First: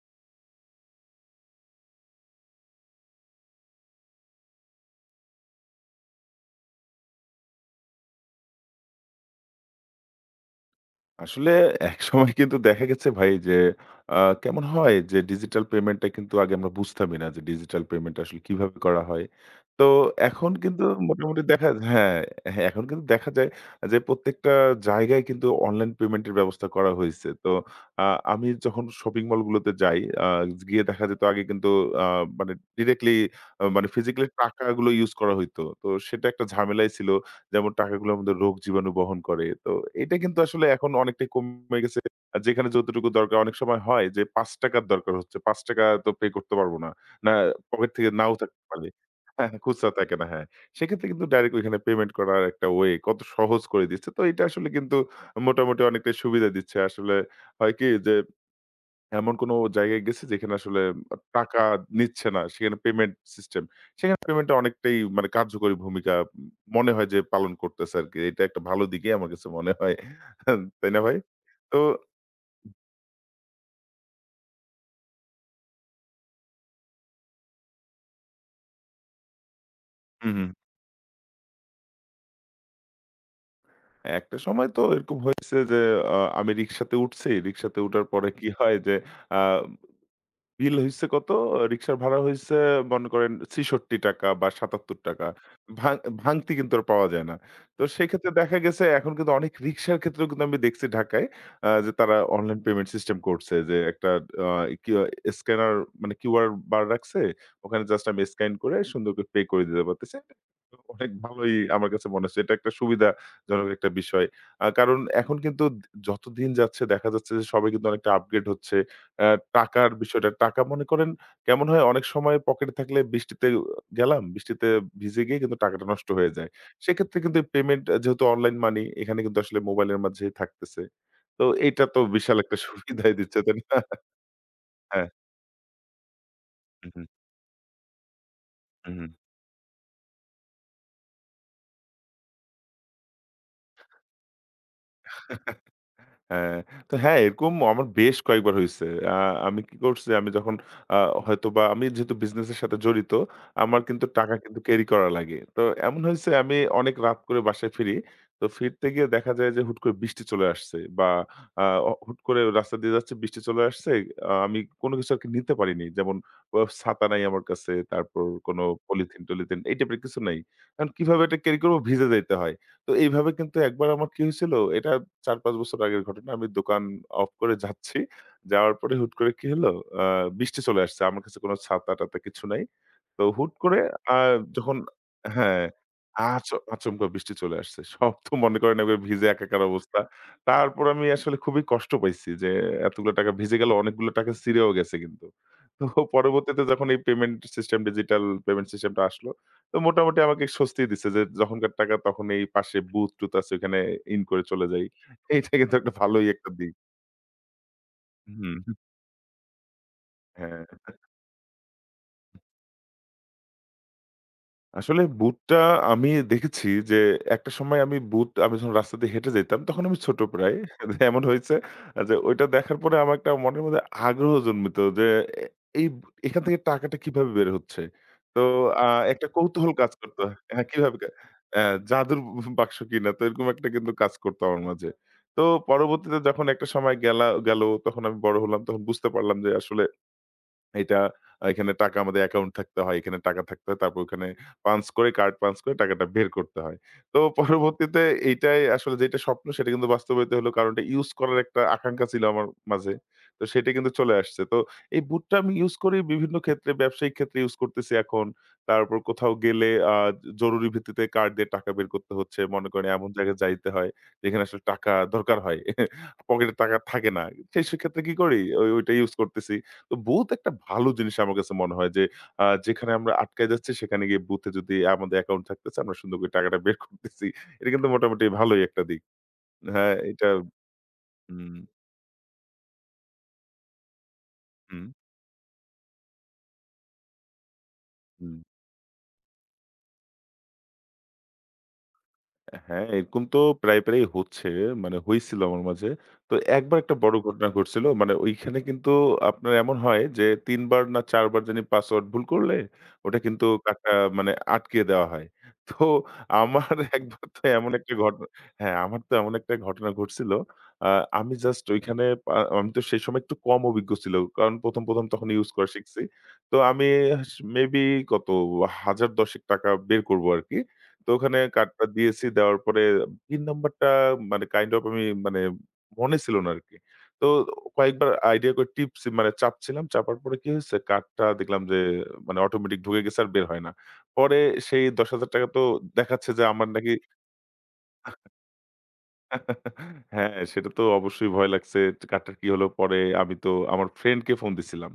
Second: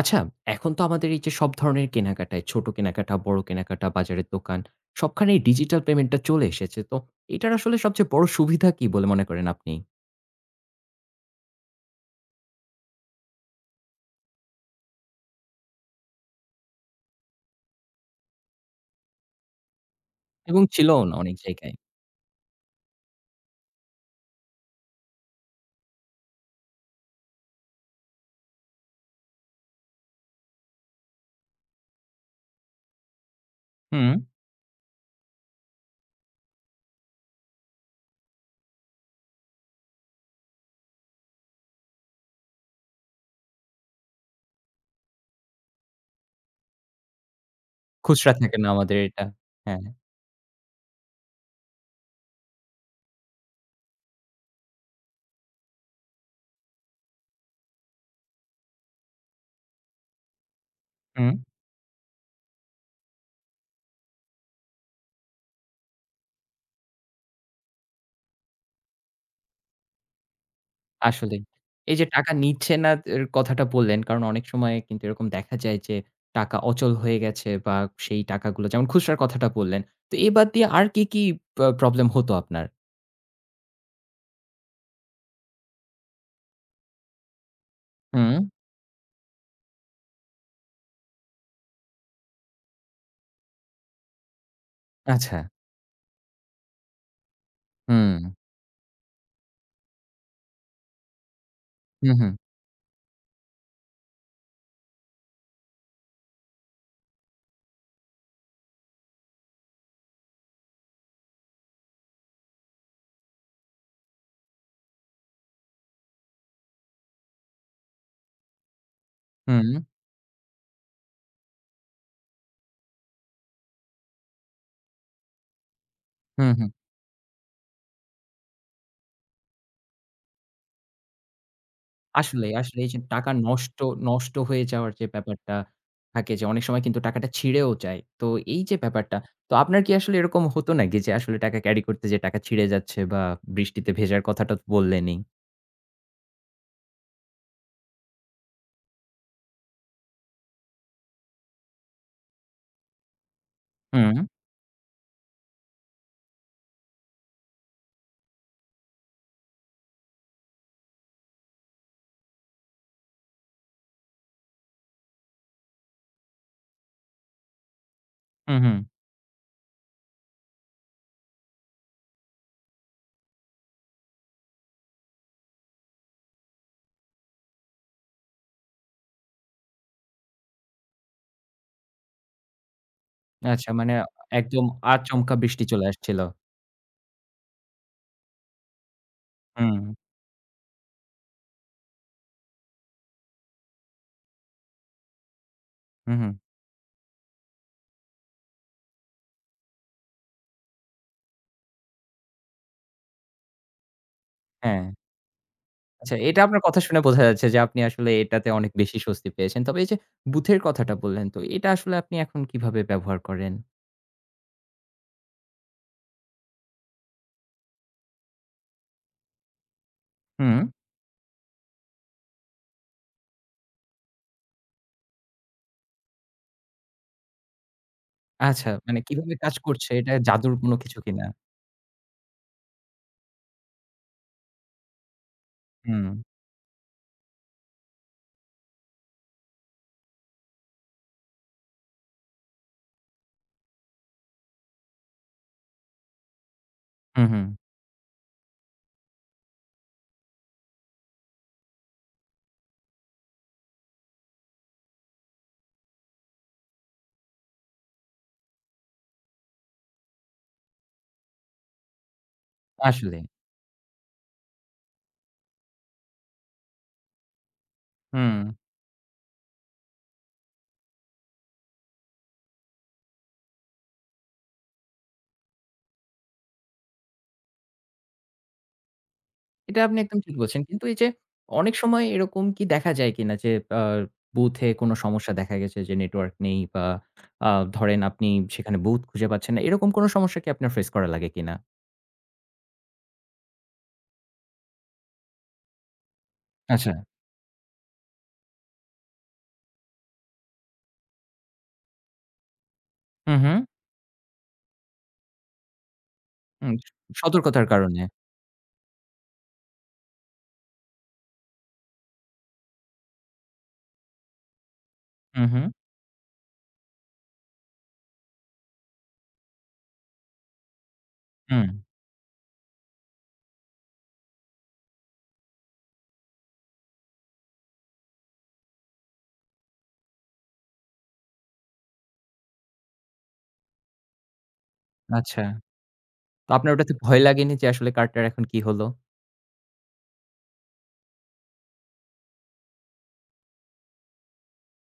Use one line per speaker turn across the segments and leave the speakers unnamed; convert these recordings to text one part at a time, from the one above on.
আচ্ছা, এখন তো আমাদের এই যে সব ধরনের কেনাকাটায়, ছোট কেনাকাটা, বড় কেনাকাটা, বাজারের দোকান, সবখানেই ডিজিটাল পেমেন্টটা চলে এসেছে। তো এটার আসলে সবচেয়ে বড় সুবিধা কি বলে মনে করেন আপনি?
আসলে একসময় কিন্তু দেখা গেছে ভাই যে আ কেমন হয় যে ডিজিটাল পেমেন্টটা কিন্তু আগে আমরা বুঝতামই না যে ডিজিটাল পেমেন্ট আসলে কিভাবে করা হয়। তো এখন
এবং
কিন্তু
ছিলও না অনেক
মোটামুটি দেখা,
জায়গায়।
হ্যাঁ, হ্যাঁ, এখন কিন্তু দেখা যায় যে প্রত্যেকটা জায়গায় কিন্তু অনলাইন পেমেন্টের ব্যবস্থা করা হইছে। তো আ আমি যখন শপিং মলগুলোতে যাই আ গিয়ে দেখা যেত আগে কিন্তু আ মানে ডিরেক্টলি মানে
হুম,
ফিজিক্যালি টাকাগুলো ইউস করা হইতো। তো সেটা একটা ঝামেলাই ছিল। যেমন টাকাগুলো আমাদের রোগ জীবাণু বহন করে। তো এটা কিন্তু আসলে এখন অনেকটাই কমে গেছে। আর যেখানে যতটুকু দরকার অনেক সময় হয় যে ৳৫ র দরকার হচ্ছে। ৳৫ তো পে করতে পারব না। না, পকেট থেকে
খুচরা
নাও
থাকে
থাকতে
না
পারে।
আমাদের এটা।
হ্যাঁ, হ্যাঁ,
হ্যাঁ,
খুচরা থাকে না, হ্যাঁ। সেক্ষেত্রে কিন্তু ডাইরেক্ট ওইখানে পেমেন্ট করার একটা ওয়ে কত সহজ করে দিচ্ছে। তো এটা আসলে কিন্তু মোটামুটি অনেকটাই সুবিধা দিচ্ছে। আসলে হয় কি যে এমন কোনো জায়গায় গেছি যেখানে আসলে
হুম,
টাকা নিচ্ছে না। সেখানে পেমেন্ট সিস্টেম। সেখানে পেমেন্টটা অনেকটাই মানে কার্যকরী ভূমিকা উম মনে হয় যে পালন করতেছে আরকি। এটা একটা ভালো দিকই আমার কাছে মনে হয়। তাই না ভাই?
আসলেই।
তো
এই যে টাকা নিচ্ছে না এর কথাটা বললেন, কারণ অনেক সময় কিন্তু এরকম দেখা যায় যে টাকা অচল হয়ে গেছে বা সেই টাকাগুলো যেমন খুচরার কথাটা বললেন। তো এ
হুম,
বাদ
হুম।
দিয়ে আর কি প্রবলেম হতো আপনার?
একটা সময় তো এরকম হয়েছে যে আমি রিক্সাতে উঠছি। রিক্সাতে উঠার পরে
হুম,
কি হয় যে আ বিল হইছে কত? রিক্সার ভাড়া হইছে মনে করেন ৳৬৬ বা ৳৭৭।
আচ্ছা।
ভাং ভাঙতি কিন্তু আর পাওয়া যায় না। তো
হুম,
সেক্ষেত্রে দেখা গেছে এখন কিন্তু অনেক রিক্সার ক্ষেত্রেও কিন্তু আমি দেখছি ঢাকায় যে
হু,
তারা
হু,
অনলাইন পেমেন্ট সিস্টেম করছে। যে একটা আ কিউ স্ক্যানার মানে কিউআর বার রাখছে। ওখানে জাস্ট আমি স্ক্যান করে সুন্দর করে পে করে দিতে পারতেছি। অনেক ভালোই আমার কাছে মনে হচ্ছে। এটা একটা সুবিধাজনক একটা বিষয়। কারণ এখন কিন্তু যত দিন যাচ্ছে দেখা যাচ্ছে যে সবাই কিন্তু অনেকটা আপগ্রেড হচ্ছে। অ্যা
হুম।
টাকার বিষয়টা, টাকা মনে করেন কেমন হয় অনেক সময় পকেটে থাকলে বৃষ্টিতে গেলাম, বৃষ্টিতে ভিজে গিয়ে কিন্তু টাকাটা নষ্ট হয়ে যায়।
হুম, হুম।
সেক্ষেত্রে কিন্তু পেমেন্ট যেহেতু অনলাইন, মানি এখানে কিন্তু আসলে মোবাইলের মাঝেই থাকতেছে। তো এইটা তো বিশাল
আসলেই,
একটা
আসলেই এই যে
সুবিধাই
টাকা
দিচ্ছে, তাই
নষ্ট
না?
নষ্ট হয়ে যাওয়ার যে
হ্যাঁ।
ব্যাপারটা থাকে যে অনেক সময়
হু,
কিন্তু
হু,
টাকাটা ছিঁড়েও যায়। তো এই যে
হু,
ব্যাপারটা, তো আপনার কি আসলে এরকম হতো নাকি যে আসলে টাকা ক্যারি করতে যেয়ে টাকা ছিঁড়ে যাচ্ছে বা বৃষ্টিতে ভেজার কথাটা তো বললেনই।
হু। হ্যাঁ, তো হ্যাঁ, এরকম আমার বেশ কয়েকবার হইছে। আ আমি কি করছি, আমি যখন আ হয়তোবা আমি যেহেতু বিজনেসের সাথে জড়িত, আমার কিন্তু
হুম,
টাকা কিন্তু ক্যারি করা লাগে। তো এমন হইছে আমি অনেক রাত করে বাসায় ফিরি। তো ফিরতে গিয়ে দেখা যায় যে হুট করে বৃষ্টি চলে আসছে বা আ অ হুট করে রাস্তা দিয়ে যাচ্ছি, বৃষ্টি চলে আসছে। আমি কোনো কিছু আরকি নিতে পারিনি। যেমন ছাতা নাই আমার কাছে, তারপর
হুম,
কোনো
হুম।
পলিথিন-টলিথিন এই টাইপের কিছু নাই। এখন কিভাবে এটা ক্যারি করব, ভিজে যাইতে হয়। তো এইভাবে কিন্তু একবার আমার কি হয়েছিল, এটা ৪-৫ বছর আগের ঘটনা। আমি দোকান অফ করে যাচ্ছি। যাওয়ার পরে হুট করে কি হলো? আ বৃষ্টি চলে আসছে। আমার কাছে কোনো ছাতা-টাতা কিছু নাই। তো হুট
আচ্ছা
করে
মানে
আ
একদম
যখন
আচমকা বৃষ্টি
হ্যাঁ,
চলে আসছিল।
আচ আচমকা বৃষ্টি চলে আসছে। সব তো মনে করেন একবারে ভিজে একাকার
হুম,
অবস্থা। তারপর আমি আসলে খুবই কষ্ট পাইছি যে এতগুলো টাকা ভিজে গেল, অনেকগুলো টাকা ছিঁড়েও গেছে কিন্তু। তো
হুম, হুম।
পরবর্তীতে যখন এই পেমেন্ট সিস্টেম, ডিজিটাল পেমেন্ট সিস্টেমটা আসলো, তো মোটামুটি আমাকে স্বস্তি দিচ্ছে যে যখনকার টাকা তখন, এই পাশে বুথ-টুথ আছে ওখানে ইন করে চলে
হ্যাঁ।
যাই। এইটা কিন্তু একটা
আচ্ছা
ভালোই
এটা
একটা
আপনার
দিক।
কথা শুনে বোঝা যাচ্ছে যে আপনি আসলে এটাতে
হুম।
অনেক বেশি স্বস্তি পেয়েছেন। তবে এই যে বুথের
হ্যাঁ,
কথাটা বললেন তো এটা আসলে আপনি এখন কিভাবে ব্যবহার করেন?
আসলে বুটটা আমি দেখেছি যে একটা সময়, আমি যখন রাস্তা দিয়ে হেঁটে যেতাম তখন আমি ছোট প্রায়।
হুম।
এমন হয়েছে যে ওইটা দেখার পরে আমার একটা মনের মধ্যে আগ্রহ জন্মিত যে এ এই এখান থেকে টাকাটা কিভাবে বের হচ্ছে? তো
আচ্ছা,
আ
মানে
একটা
কিভাবে কাজ
কৌতূহল
করছে
কাজ
এটা
করত।
জাদুর
হ্যাঁ,
কোনো
কিভাবে
কিছু
কা
কিনা।
অ্যা জাদুর বাক্স কিনা, তো এরকম একটা কিন্তু কাজ করত আমার মাঝে। তো
হুম,
পরবর্তীতে যখন একটা সময় গেল, তখন আমি বড় হলাম, তখন বুঝতে পারলাম যে আসলে এটা এখানে টাকা আমাদের অ্যাকাউন্ট থাকতে হয়। এখানে টাকা থাকতে হয়। তারপর ওখানে পাঞ্চ করে কার্ড পাঞ্চ করে টাকাটা বের করতে হয়। তো
হুম, হুম।
পরবর্তীতে এইটাই আসলে যেটা স্বপ্ন সেটা কিন্তু বাস্তবায়িত হলো। কারণ এটা ইউজ করার একটা আকাঙ্খা ছিল আমার মাঝে। তো সেটা কিন্তু চলে আসছে। তো এই বুটটা আমি ইউজ করি বিভিন্ন ক্ষেত্রে, ব্যবসায়িক ক্ষেত্রে ইউজ করতেছি এখন। তারপর কোথাও গেলে জরুরি ভিত্তিতে কার্ড দিয়ে টাকা বের করতে হচ্ছে। মনে করেন এমন
আসলেই।
জায়গায় যাইতে হয় যেখানে আসলে টাকা দরকার হয়। পকেটে টাকা থাকে না। সেক্ষেত্রে কি
হুম,
করি, ওইটা ইউজ করতেছি। তো বুথ একটা ভালো জিনিস আমার কাছে মনে হয় যে, যেখানে আমরা আটকায় যাচ্ছি সেখানে গিয়ে বুথে যদি আমাদের অ্যাকাউন্ট থাকতেছে, আমরা সুন্দর করে টাকাটা বের করতেছি। এটা কিন্তু মোটামুটি ভালোই একটা দিক।
এটা
হ্যাঁ,
আপনি একদম
এটা,
ঠিক বলছেন। কিন্তু এই যে
হুম,
অনেক সময় এরকম কি দেখা যায় কিনা যে আ বুথে
হুম,
কোনো সমস্যা দেখা গেছে যে নেটওয়ার্ক নেই বা আ ধরেন আপনি
হুম।
সেখানে বুথ খুঁজে পাচ্ছেন না। এরকম কোনো সমস্যা কি আপনার ফেস করা লাগে কিনা?
হ্যাঁ, এরকম তো প্রায়ই হচ্ছে। মানে হইছিল আমার মাঝে। তো একবার
আচ্ছা।
একটা বড় ঘটনা ঘটছিল। মানে ওইখানে কিন্তু আপনার এমন হয় যে ৩ বার না ৪ বার জানি পাসওয়ার্ড ভুল করলে ওটা
হুম,
কিন্তু
হুম,
কাটা মানে আটকে দেওয়া হয়। তো
হুম।
আমার একবার তো
সতর্কতার
এমন একটা
কারণে।
ঘটনা, হ্যাঁ, আমার তো এমন একটা ঘটনা ঘটছিল। আ আমি জাস্ট ওইখানে, আমি তো সেই সময় একটু কম অভিজ্ঞ ছিল। কারণ ১ম তখন
হুম,
ইউজ
হুম,
করা শিখছি। তো আমি মেবি কত, ৳১০০০-১০০০ বের করব আরকি। তো ওখানে
হুম।
কার্ডটা দিয়েছি। দেওয়ার পরে পিন নাম্বারটা মানে কাইন্ড অফ আমি মানে মনে ছিল না আরকি। তো কয়েকবার আইডিয়া করে টিপছি, মানে চাপছিলাম। চাপার পরে কি হয়েছে? কার্ডটা দেখলাম যে মানে অটোমেটিক ঢুকে গেছে আর বের হয় না। পরে সেই ৳১০,০০০
আচ্ছা।
তো দেখাচ্ছে যে
তো
আমার
আপনার ওটাতে
নাকি,
ভয় লাগেনি যে আসলে কার্ডটার এখন কি হলো?
হ্যাঁ, সেটা তো অবশ্যই ভয় লাগছে। কারটার কি হলো? পরে আমি তো আমার ফ্রেন্ডকে ফোন দিছিলাম।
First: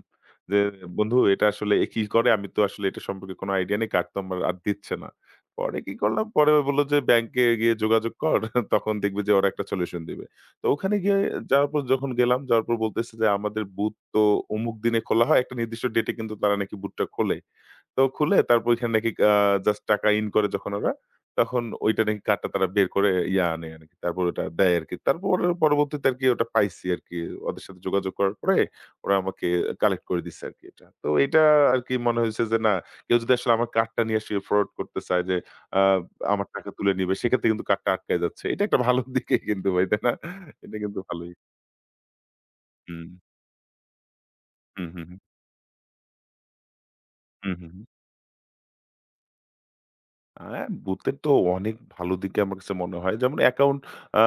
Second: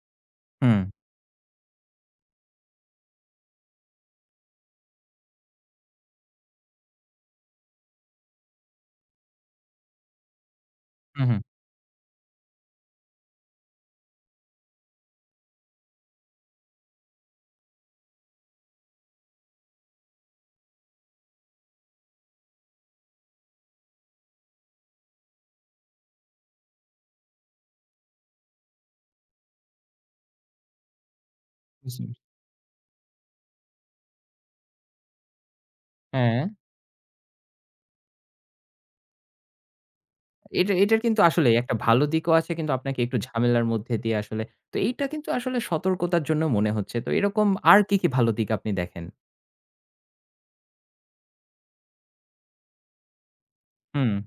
যে,
হুম,
"বন্ধু এটা আসলে এ কি করে? আমি তো আসলে এটা সম্পর্কে কোনো আইডিয়া নেই। কার্ড তো আমার আর দিচ্ছে না।" পরে কি করলাম? পরে বলল যে, "ব্যাংকে গিয়ে যোগাযোগ কর। তখন দেখবি যে ওরা একটা সলিউশন দিবে।" তো ওখানে গিয়ে,
হুম, হুম।
যাওয়ার পর যখন গেলাম, যাওয়ার পর বলতেছে যে, "আমাদের বুথ তো অমুক দিনে খোলা হয়। একটা নির্দিষ্ট ডেটে কিন্তু তারা নাকি বুথটা খোলে।" তো খুলে তারপর ওইখানে নাকি জাস্ট টাকা ইন করে যখন ওরা, তখন ওইটা নাকি কার্ডটা তারা বের করে ইয়া আনে আরকি। তারপর ওটা দেয় আরকি। তারপর পরবর্তীতে আরকি ওটা পাইছি আরকি। ওদের সাথে যোগাযোগ করার পরে ওরা আমাকে কালেক্ট করে দিছে আরকি এটা। তো এটা আরকি
বুঝতে পেরেছি।
মনে হইছে যে না, কেউ যদি আসলে আমার কার্ডটা নিয়ে আসলে ফ্রড করতে চায় যে আ
হ্যাঁ।
আমার টাকা তুলে নিবে, সেক্ষেত্রে কিন্তু কার্ডটা আটকায় যাচ্ছে। এটা একটা ভালো দিকেই কিন্তু ভাই, তাই না?
এটা
এটা
এটার
কিন্তু
কিন্তু
ভালোই।
আসলেই একটা ভালো দিকও আছে কিন্তু আপনাকে
হুম।
একটু ঝামেলার মধ্যে দিয়ে আসলে তো
হুম, হুম,
এইটা
হুম।
কিন্তু আসলে সতর্কতার জন্য মনে হচ্ছে। তো এরকম
হুম, হুম,
আর
হুম।
কি, কি ভালো দিক আপনি দেখেন?
হ্যাঁ, বুথের তো অনেক ভালো দিকে আমার কাছে মনে হয়। যেমন অ্যাকাউন্ট,
হুম,
আ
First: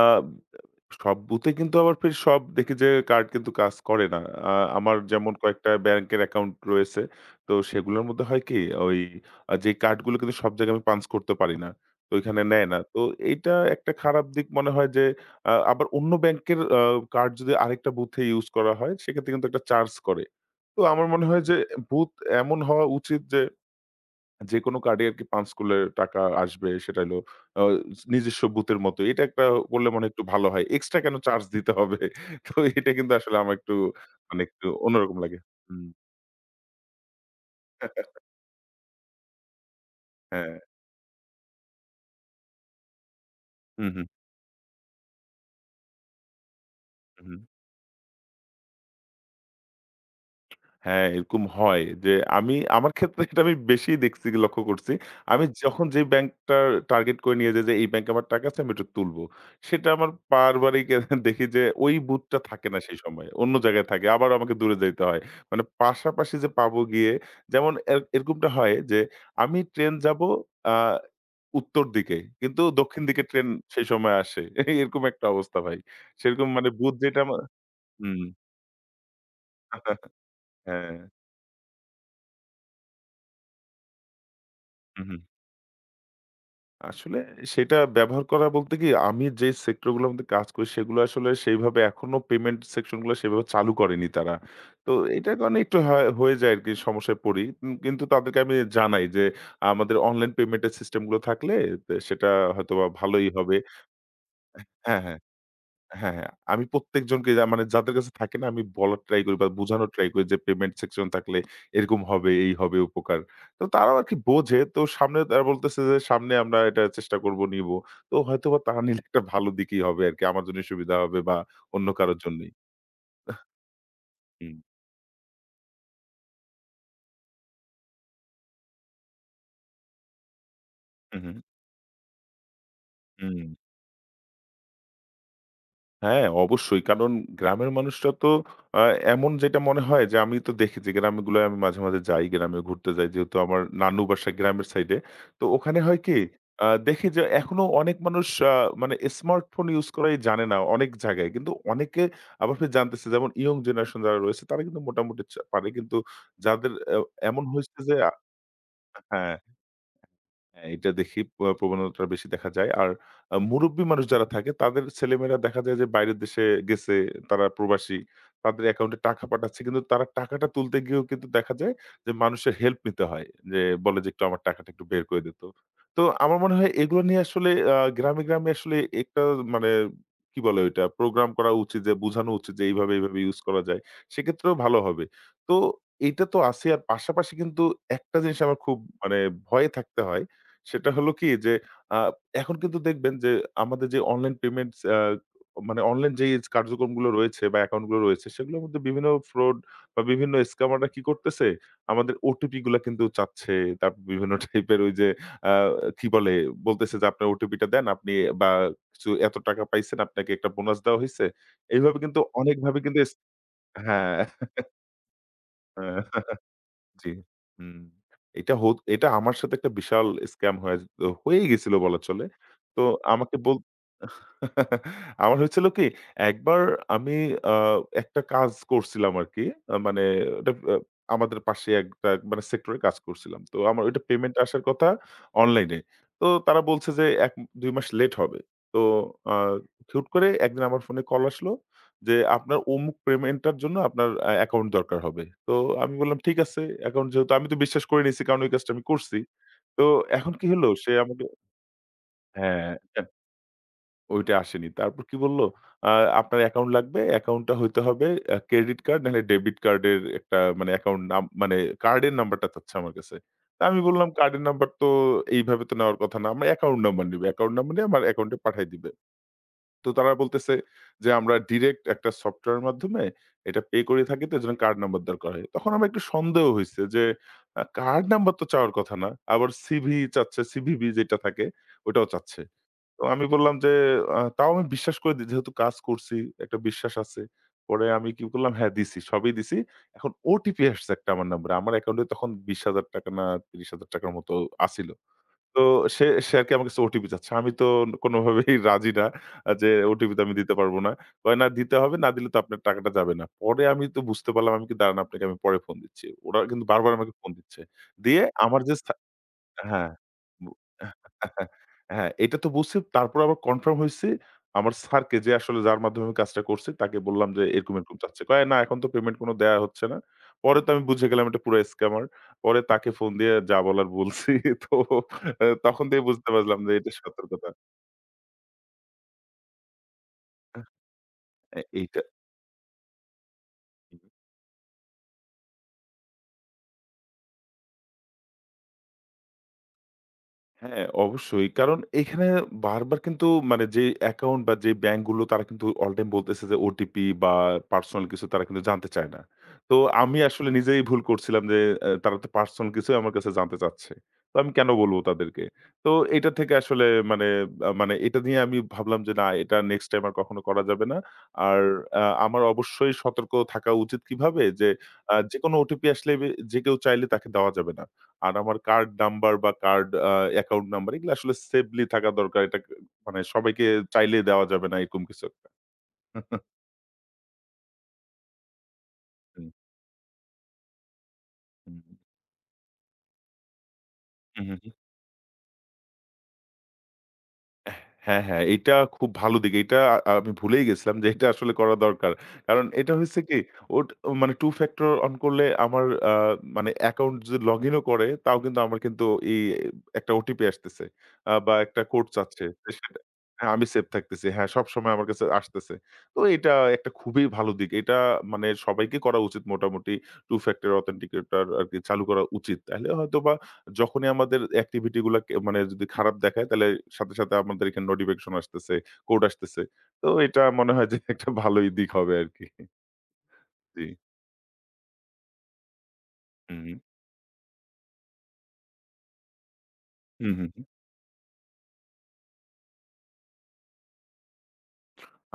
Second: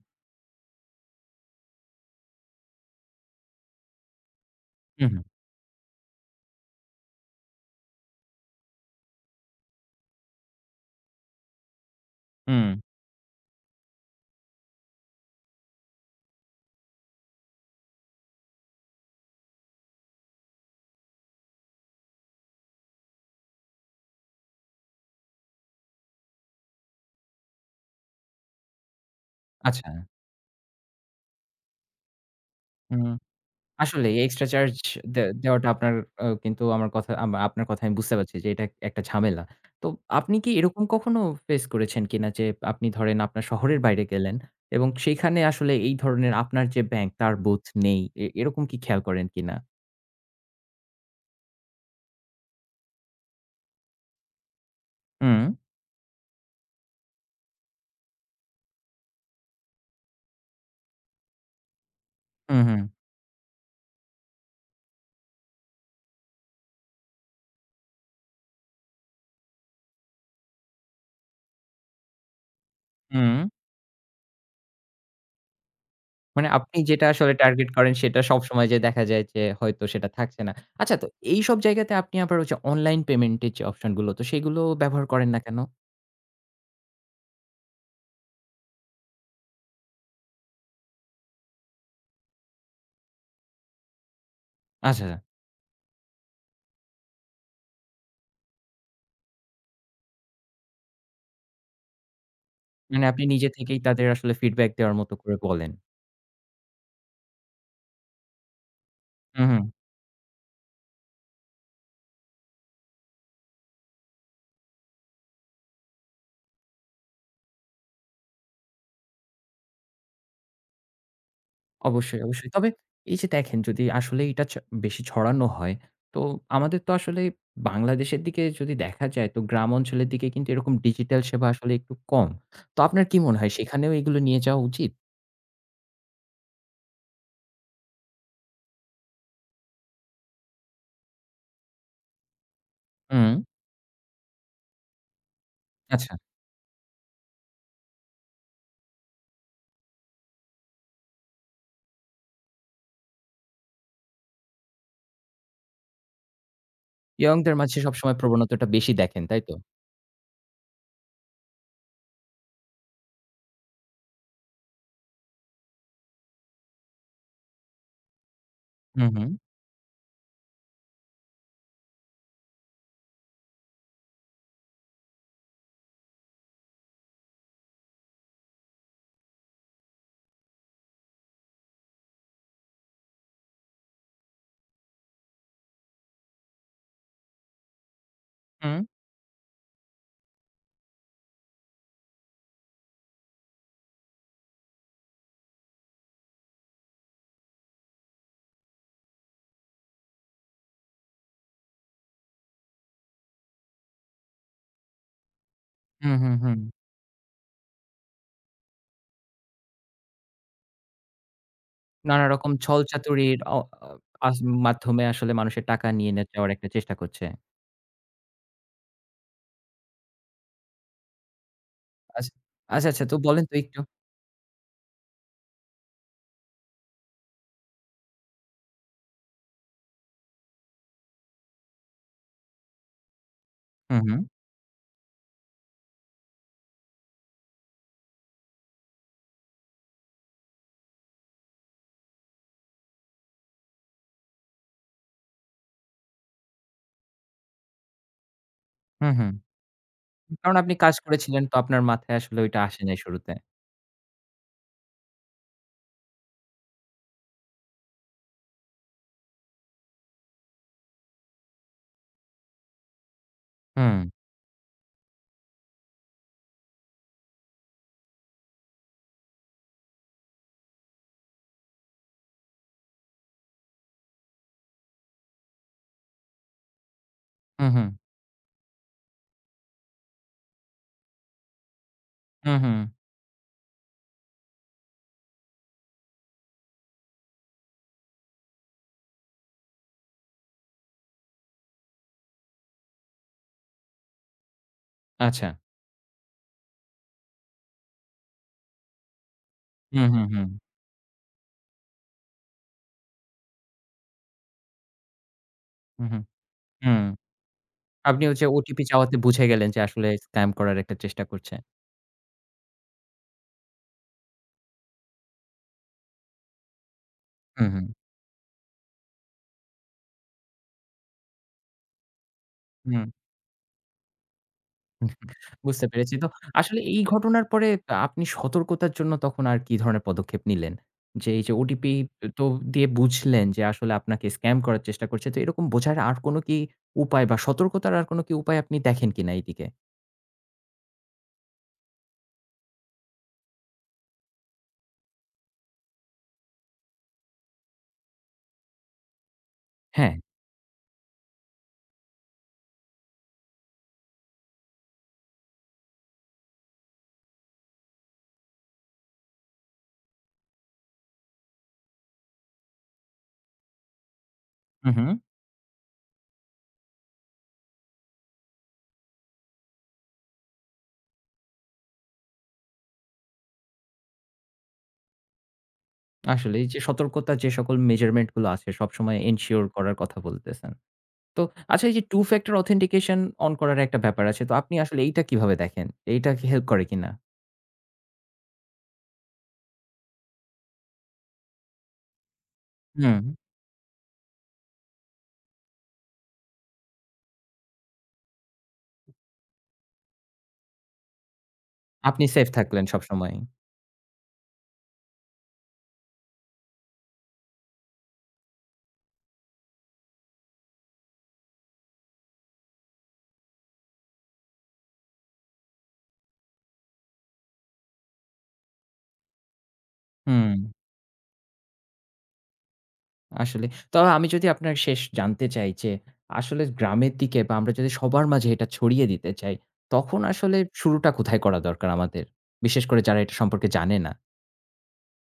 সব বুথে কিন্তু আবার ফির সব দেখি যে কার্ড কিন্তু কাজ করে না। আ আমার
হু, হু,
যেমন কয়েকটা ব্যাংকের অ্যাকাউন্ট রয়েছে। তো সেগুলোর মধ্যে হয় কি, ওই আ যে কার্ডগুলো কিন্তু সব জায়গায় আমি পাঞ্চ করতে পারি না। তো ওইখানে
হুম,
নেয় না। তো এইটা একটা খারাপ দিক মনে হয় যে আবার অন্য ব্যাংকের কার্ড যদি আরেকটা বুথে ইউজ করা হয় সেক্ষেত্রে কিন্তু একটা চার্জ করে। তো আমার মনে হয় যে বুথ এমন হওয়া উচিত যে যেকোনো কার্ডে আরকি পাঞ্চ করলে টাকা আসবে, সেটা হলো আ নিজস্ব বুথের মতো। এটা একটা করলে
আচ্ছা।
মনে হয় একটু ভালো হয়। এক্সট্রা কেন চার্জ দিতে হবে? তো এটা
হুম,
কিন্তু আসলে আমার একটু,
আসলেই
মানে
এক্সট্রা
একটু
চার্জ
অন্যরকম লাগে।
দেওয়াটা
হুম।
আপনার কিন্তু আমার কথা আপনার কথা আমি বুঝতে পারছি যে এটা একটা ঝামেলা। তো আপনি কি
হ্যাঁ।
এরকম কখনো ফেস করেছেন কিনা যে আপনি ধরেন আপনার শহরের
হু, হু,
বাইরে গেলেন এবং সেইখানে আসলে এই ধরনের আপনার যে ব্যাংক
হু,
তার
হু।
বোধ নেই। এরকম কি খেয়াল করেন কিনা?
হ্যাঁ, এরকম হয় যে আমি, আমার ক্ষেত্রে এটা আমি বেশি দেখছি, লক্ষ্য করছি।
হুম,
আমি যখন যেই ব্যাংকটা টার্গেট করে নিয়ে যাই যে এই ব্যাংকে আমার টাকা আছে আমি এটা তুলবো। সেটা আমার বারবারই দেখি যে ওই বুথটা
হু,
থাকে
হু,
না সেই সময়। অন্য জায়গায় থাকে। আবার আমাকে দূরে যাইতে হয়। মানে পাশাপাশি যে পাবো গিয়ে, যেমন এরকমটা হয় যে আমি ট্রেন যাবো আ উত্তর দিকে। কিন্তু দক্ষিণ দিকে
হুম।
ট্রেন সেই সময় আসে। এরকম একটা অবস্থা ভাই।
মানে
সেরকম মানে
আপনি
বুথ
যেটা
যেটা
আসলে
আমার,
টার্গেট করেন সেটা
হুম।
সবসময় যে দেখা যায় যে হয়তো সেটা থাকছে না।
হ্যাঁ।
আচ্ছা তো এইসব জায়গাতে আপনি আবার ওই যে অনলাইন পেমেন্ট এর যে অপশন গুলো তো সেগুলো
হু,
ব্যবহার
হু।
করেন না কেন?
আসলে সেটা ব্যবহার করা বলতে কি, আমি যে সেক্টর গুলোর মধ্যে কাজ করি, সেগুলো আসলে সেইভাবে এখনো পেমেন্ট সেকশন গুলো সেভাবে চালু করেনি তারা। তো
আচ্ছা,
এটার কারণে একটু হয়ে যায় আরকি, সমস্যায় পড়ি। কিন্তু তাদেরকে আমি জানাই যে, আমাদের অনলাইন পেমেন্ট এর সিস্টেম গুলো থাকলে সেটা হয়তোবা
মানে আপনি
ভালোই
নিজে
হবে।
থেকেই তাদের আসলে ফিডব্যাক দেওয়ার
হ্যাঁ,
মতো
হ্যাঁ।
করে বলেন।
হ্যাঁ, হ্যাঁ। আমি প্রত্যেকজনকে যা, মানে যাদের কাছে থাকে না আমি বলার ট্রাই করি
হুম,
বা
হুম।
বুঝানোর ট্রাই করি যে পেমেন্ট সেকশন থাকলে এরকম হবে, এই হবে উপকার। তো তারাও আরকি বোঝে। তো সামনে তারা বলতেছে যে সামনে আমরা এটা চেষ্টা করব, নিব। তো হয়তোবা তারা নিলে একটা ভালো দিকেই হবে আরকি। আমার জন্যই সুবিধা হবে বা অন্য কারো
অবশ্যই, অবশ্যই।
জন্যই।
তবে এই যে দেখেন যদি আসলে এটা
হুম,
বেশি ছড়ানো হয় তো আমাদের তো আসলে বাংলাদেশের দিকে যদি দেখা যায় তো গ্রাম অঞ্চলের দিকে কিন্তু এরকম
হু,
ডিজিটাল
হু,
সেবা আসলে একটু কম। তো আপনার কি মনে
হুম।
হয় সেখানেও এগুলো নিয়ে যাওয়া উচিত?
হ্যাঁ, অবশ্যই। কারণ গ্রামের মানুষরা তো, আ এমন যেটা মনে হয় যে, আমি তো দেখেছি গ্রামগুলোয়, আমি মাঝে, মাঝে যাই, গ্রামে ঘুরতে যাই।
হুম,
যেহেতু আমার নানু বাসা গ্রামের সাইডে। তো ওখানে হয়
আচ্ছা।
কি, দেখি যে এখনো অনেক মানুষ আ মানে স্মার্টফোন ইউজ করাই জানে না অনেক জায়গায়। কিন্তু অনেকে আবার ফের জানতেছে, যেমন ইয়ং জেনারেশন যারা রয়েছে তারা কিন্তু মোটামুটি চা পারে। কিন্তু যাদের এ
ইয়ং
এমন
দের মাঝে
হয়েছে যে আ
সবসময় প্রবণতাটা বেশি দেখেন,
হ্যাঁ।
তাই তো?
হ্যাঁ, এটা দেখি প্রবণতাটা বেশি দেখা যায়। আর মুরুব্বি মানুষ যারা থাকে তাদের ছেলেমেয়েরা দেখা যায় যে বাইরের দেশে গেছে, তারা প্রবাসী। তাদের অ্যাকাউন্টে
হুম,
টাকা
হুম।
পাঠাচ্ছে। কিন্তু তারা টাকাটা তুলতে গিয়েও কিন্তু দেখা যায় যে মানুষের হেল্প নিতে হয়। যে বলে যে একটু আমার টাকাটা একটু বের করে দিত। তো আমার মনে হয় এগুলো নিয়ে আসলে গ্রামে, গ্রামে আসলে একটা মানে কি বলে ওইটা প্রোগ্রাম করা উচিত, যে বুঝানো উচিত যে এইভাবে, এইভাবে ইউজ করা যায়। সেক্ষেত্রেও ভালো হবে। তো এটা তো আছে, আর পাশাপাশি কিন্তু একটা জিনিস আমার খুব
হুম,
মানে ভয়ে থাকতে হয়, সেটা হলো কি যে আ এখন কিন্তু দেখবেন যে আমাদের যে অনলাইন পেমেন্টস, আ মানে অনলাইন যেই কার্যক্রমগুলো রয়েছে বা অ্যাকাউন্ট গুলো রয়েছে সেগুলোর মধ্যে বিভিন্ন ফ্রড বা বিভিন্ন স্ক্যামাররা কি করতেছে? আমাদের ওটিপি গুলা কিন্তু চাচ্ছে। তারপর বিভিন্ন টাইপের ওই যে আ কি
হুম,
বলে?
হুম, হুম।
বলতেছে যে আপনার ওটিপিটা দেন আপনি, বা কিছু এত টাকা পাইছেন, আপনাকে একটা বোনাস দেওয়া হইছে। এইভাবে কিন্তু
নানা রকম
অনেকভাবে কিন্তু এস।
ছলচাতুরির অ আ
হ্যাঁ।
আস মাধ্যমে আসলে মানুষের টাকা নিয়ে যাওয়ার একটা চেষ্টা
জি।
করছে।
হুম। এটা এটা আমার সাথে একটা বিশাল স্কাম হয়েই গেছিল বলা চলে।
আচ্ছা,
তো
আচ্ছা, আচ্ছা, তো
আমাকে
বলেন তো
বল
একটু।
আমার হয়েছিল কি, একবার আমি আ একটা কাজ করছিলাম আরকি। আ মানে ওটা আমাদের পাশে একটা মানে সেক্টরে কাজ করছিলাম। তো আমার
হুম,
ওইটা
হুম,
পেমেন্ট আসার কথা অনলাইনে। তো তারা বলছে যে ১ ২ মাস লেট হবে। তো আ হুট করে একদিন আমার ফোনে কল আসলো যে, "আপনার অমুক পেমেন্টটার জন্য আপনার অ্যাকাউন্ট দরকার হবে।" তো আমি বললাম, "ঠিক আছে, অ্যাকাউন্ট যেহেতু।" আমি তো বিশ্বাস করে নিয়েছি, কারণ ওই কাজটা আমি
হুম,
করছি।
হুম।
তো এখন কি
কারণ
হলো,
আপনি
সে
কাজ
আমাকে।
করেছিলেন তো আপনার মাথায় আসলে ওইটা আসে নাই
হ্যাঁ।
শুরুতে।
ওইটা আসেনি। তারপর কি বলল? আ আপনার অ্যাকাউন্ট লাগবে। অ্যাকাউন্টটা হইতে হবে ক্রেডিট কার্ড নাহলে ডেবিট কার্ডের একটা মানে অ্যাকাউন্ট নাম মানে কার্ডের নাম্বারটা চাচ্ছে আমার কাছে। তা আমি
হুম,
বললাম, "কার্ডের নাম্বার তো এইভাবে তো নেওয়ার কথা না। আমরা অ্যাকাউন্ট নাম্বার নিব। অ্যাকাউন্ট নাম্বার নিয়ে আমার অ্যাকাউন্টে পাঠায় দিবে।" তো তারা বলতেছে যে, "আমরা ডিরেক্ট একটা সফটওয়্যারের মাধ্যমে এটা পে করে থাকি, তো এজন্য কার্ড নাম্বার দরকার হয়।" তখন আমার একটু সন্দেহ হইছে যে,
হুম, হুম,
কার্ড নাম্বার তো চাওয়ার কথা না। আবার চাচ্ছে, সিভিভি যেটা থাকে ওটাও চাচ্ছে।
হুম, হুম।
তো আমি বললাম যে, তাও আমি বিশ্বাস করে দিই, যেহেতু কাজ করছি, একটা বিশ্বাস আছে। পরে আমি কি করলাম? হ্যাঁ, দিছি। সবই দিছি। এখন ওটিপি আসছে একটা আমার নম্বরে। আমার অ্যাকাউন্টে তখন ৳২০,০০০ না ৳30,000 র মতো আছিল।
আচ্ছা।
তো সে সে আরকি আমার কাছে ওটিপি চাচ্ছে। আমি তো কোনোভাবেই রাজি না, যে
হুম,
ওটিপি তো
হুম,
আমি
হুম,
দিতে পারবো না। কয়, "না দিতে হবে, না দিলে তো আপনার টাকাটা যাবে না।" পরে আমি তো বুঝতে পারলাম, আমি কি, "দাঁড়ান, আপনাকে আমি পরে ফোন
হুম,
দিচ্ছি।"
হুম,
ওরা কিন্তু বারবার
হুম।
আমাকে ফোন দিচ্ছে। দিয়ে
আপনি হচ্ছে
আমার যে।
ওটিপি চাওয়াতে বুঝে গেলেন যে
হ্যাঁ।
আসলে স্কাম
বু
করার একটা চেষ্টা করছে।
হ্যাঁ, এটা তো বুঝছি। তারপর আবার কনফার্ম হইছি। আমার স্যারকে, যে আসলে যার মাধ্যমে আমি কাজটা করছি, তাকে বললাম যে
হুম,
এরকম,
হুম,
এরকম চাচ্ছে। কয়, "না, এখন তো পেমেন্ট কোনো দেয়া হচ্ছে না।" পরে তো আমি বুঝে গেলাম এটা পুরা স্ক্যামার। পরে তাকে
হুম।
ফোন দিয়ে যা বলার বলছি। তো আ তখন
বুঝতে
থেকে
পেরেছি। তো
বুঝতে পারলাম যে
আসলে
এটা
এই ঘটনার
সতর্কতা।
পরে আপনি সতর্কতার জন্য তখন আর কি ধরনের পদক্ষেপ নিলেন? যে এই যে ওটিপি
এইটা।
তো দিয়ে বুঝলেন যে আসলে আপনাকে স্ক্যাম করার চেষ্টা করছে। তো এরকম বোঝার আর কোনো কি উপায় বা সতর্কতার আর কোনো কি উপায় আপনি দেখেন কিনা এইদিকে?
হ্যাঁ, অবশ্যই। কারণ এখানে বারবার কিন্তু মানে যে অ্যাকাউন্ট বা যে ব্যাংকগুলো, তারা কিন্তু অল টাইম বলতেছে যে ওটিপি বা পার্সোনাল কিছু তারা কিন্তু জানতে চায় না। তো
হ্যাঁ।
আমি আসলে নিজেই ভুল করছিলাম যে তারা তো পার্সোনাল কিছুই আমার কাছে জানতে চাচ্ছে। তো আমি কেন বলব তাদেরকে? তো এটা থেকে আসলে মানে আ মানে এটা নিয়ে আমি ভাবলাম যে না, এটা নেক্সট টাইম আর কখনো করা যাবে না। আর আমার অবশ্যই সতর্ক থাকা উচিত। কিভাবে? যে
হু, হু।
যেকোনো ওটিপি আসলে যে কেউ চাইলে তাকে দেওয়া যাবে না। আর আমার কার্ড নাম্বার বা কার্ড অ্যাকাউন্ট নাম্বার এগুলো আসলে সেফলি থাকা দরকার। এটা মানে সবাইকে চাইলেই দেওয়া যাবে না, এরকম কিছু একটা।
আসলে এই যে সতর্কতার যে সকল মেজারমেন্ট গুলো আছে সবসময়
হুম,
এনশিওর করার কথা বলতেছেন। তো আচ্ছা এই যে টু ফ্যাক্টর অথেন্টিকেশন অন করার একটা ব্যাপার আছে।
হুম,
তো
হুম।
আপনি আসলে এইটা কিভাবে দেখেন? এইটা কি হেল্প করে কিনা?
অ্যাহ। হ্যাঁ, হ্যাঁ, এটা খুব ভালো দিক। এটা আমি ভুলেই গেছিলাম যে এটা আসলে করা দরকার। কারণ এটা
হুম,
হইছে কি, ওট মানে 2 factor on করলে আমার আ মানে অ্যাকাউন্ট যদি লগইন ও করে, তাও কিন্তু আমার কিন্তু এই একটা ওটিপি আসতেছে। বা একটা কোড
আপনি
চাচ্ছে।
সেফ
তো
থাকলেন
সেটা।
সবসময়।
হ্যাঁ, আমি সেফ থাকতেছি। হ্যাঁ, সবসময় আমার কাছে আসতেছে। তো এটা একটা খুবই ভালো দিক। এটা মানে সবাইকে করা উচিত, মোটামুটি 2 factor authenticator আরকি চালু করা উচিত। তাইলে হয়তোবা যখনই আমাদের অ্যাক্টিভিটি গুলা কে মানে যদি খারাপ দেখায়, তাহলে সাথে, সাথে আমাদের এখানে নোটিফিকেশন আসতেছে, কোড আসতেছে। তো এটা
হুম।
মনে হয় যে একটা ভালোই দিক হবে আরকি।
আসলে।
জি।
তবে আমি যদি আপনার শেষ জানতে চাই যে,
হু,
আসলে
হু।
গ্রামের দিকে বা আমরা যদি সবার মাঝে এটা ছড়িয়ে দিতে চাই, তখন
হু, হু।
আসলে শুরুটা কোথায় করা দরকার আমাদের? বিশেষ করে যারা এটা সম্পর্কে জানে না।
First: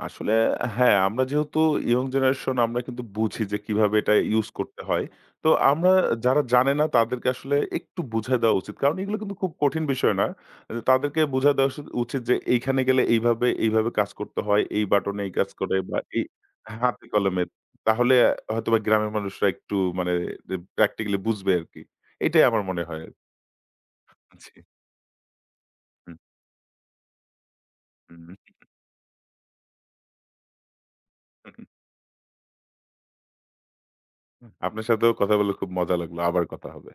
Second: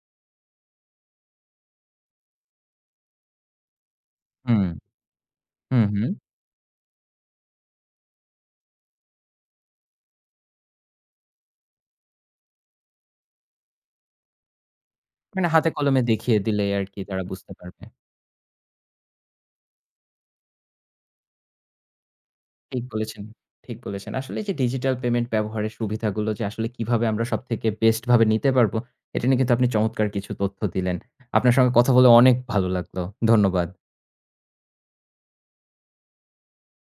আসলে। হ্যাঁ, আমরা যেহেতু ইয়ং জেনারেশন, আমরা কিন্তু বুঝি যে কিভাবে এটা ইউজ
হুম,
করতে হয়। তো
হুম,
আমরা
হুম।
যারা জানে না তাদেরকে আসলে একটু বুঝায় দেওয়া উচিত। কারণ এগুলো কিন্তু খুব কঠিন বিষয় না। যে তাদেরকে বুঝায় দেওয়া উচিত উচিত যে এইখানে গেলে এইভাবে, এইভাবে কাজ করতে হয়। এই বাটনে এই
মানে
কাজ
হাতে
করে, বা
কলমে
এই
দেখিয়ে দিলে আরকি
হাতে
তারা
কলমে।
বুঝতে পারবে।
তাহলে হয়তোবা গ্রামের মানুষরা একটু মানে প্র্যাকটিক্যালি বুঝবে আরকি। এটাই আমার
ঠিক
মনে হয়।
বলেছেন, ঠিক বলেছেন। আসলে এই
জি।
যে ডিজিটাল পেমেন্ট ব্যবহারের
হুম,
সুবিধাগুলো যে আসলে কিভাবে আমরা সবথেকে বেস্ট ভাবে
হুম।
নিতে পারবো, এটা নিয়ে কিন্তু আপনি চমৎকার কিছু তথ্য দিলেন। আপনার সঙ্গে কথা বলে অনেক ভালো লাগলো। ধন্যবাদ।
আপনার সাথেও কথা বলে খুব মজা লাগলো। আবার কথা হবে।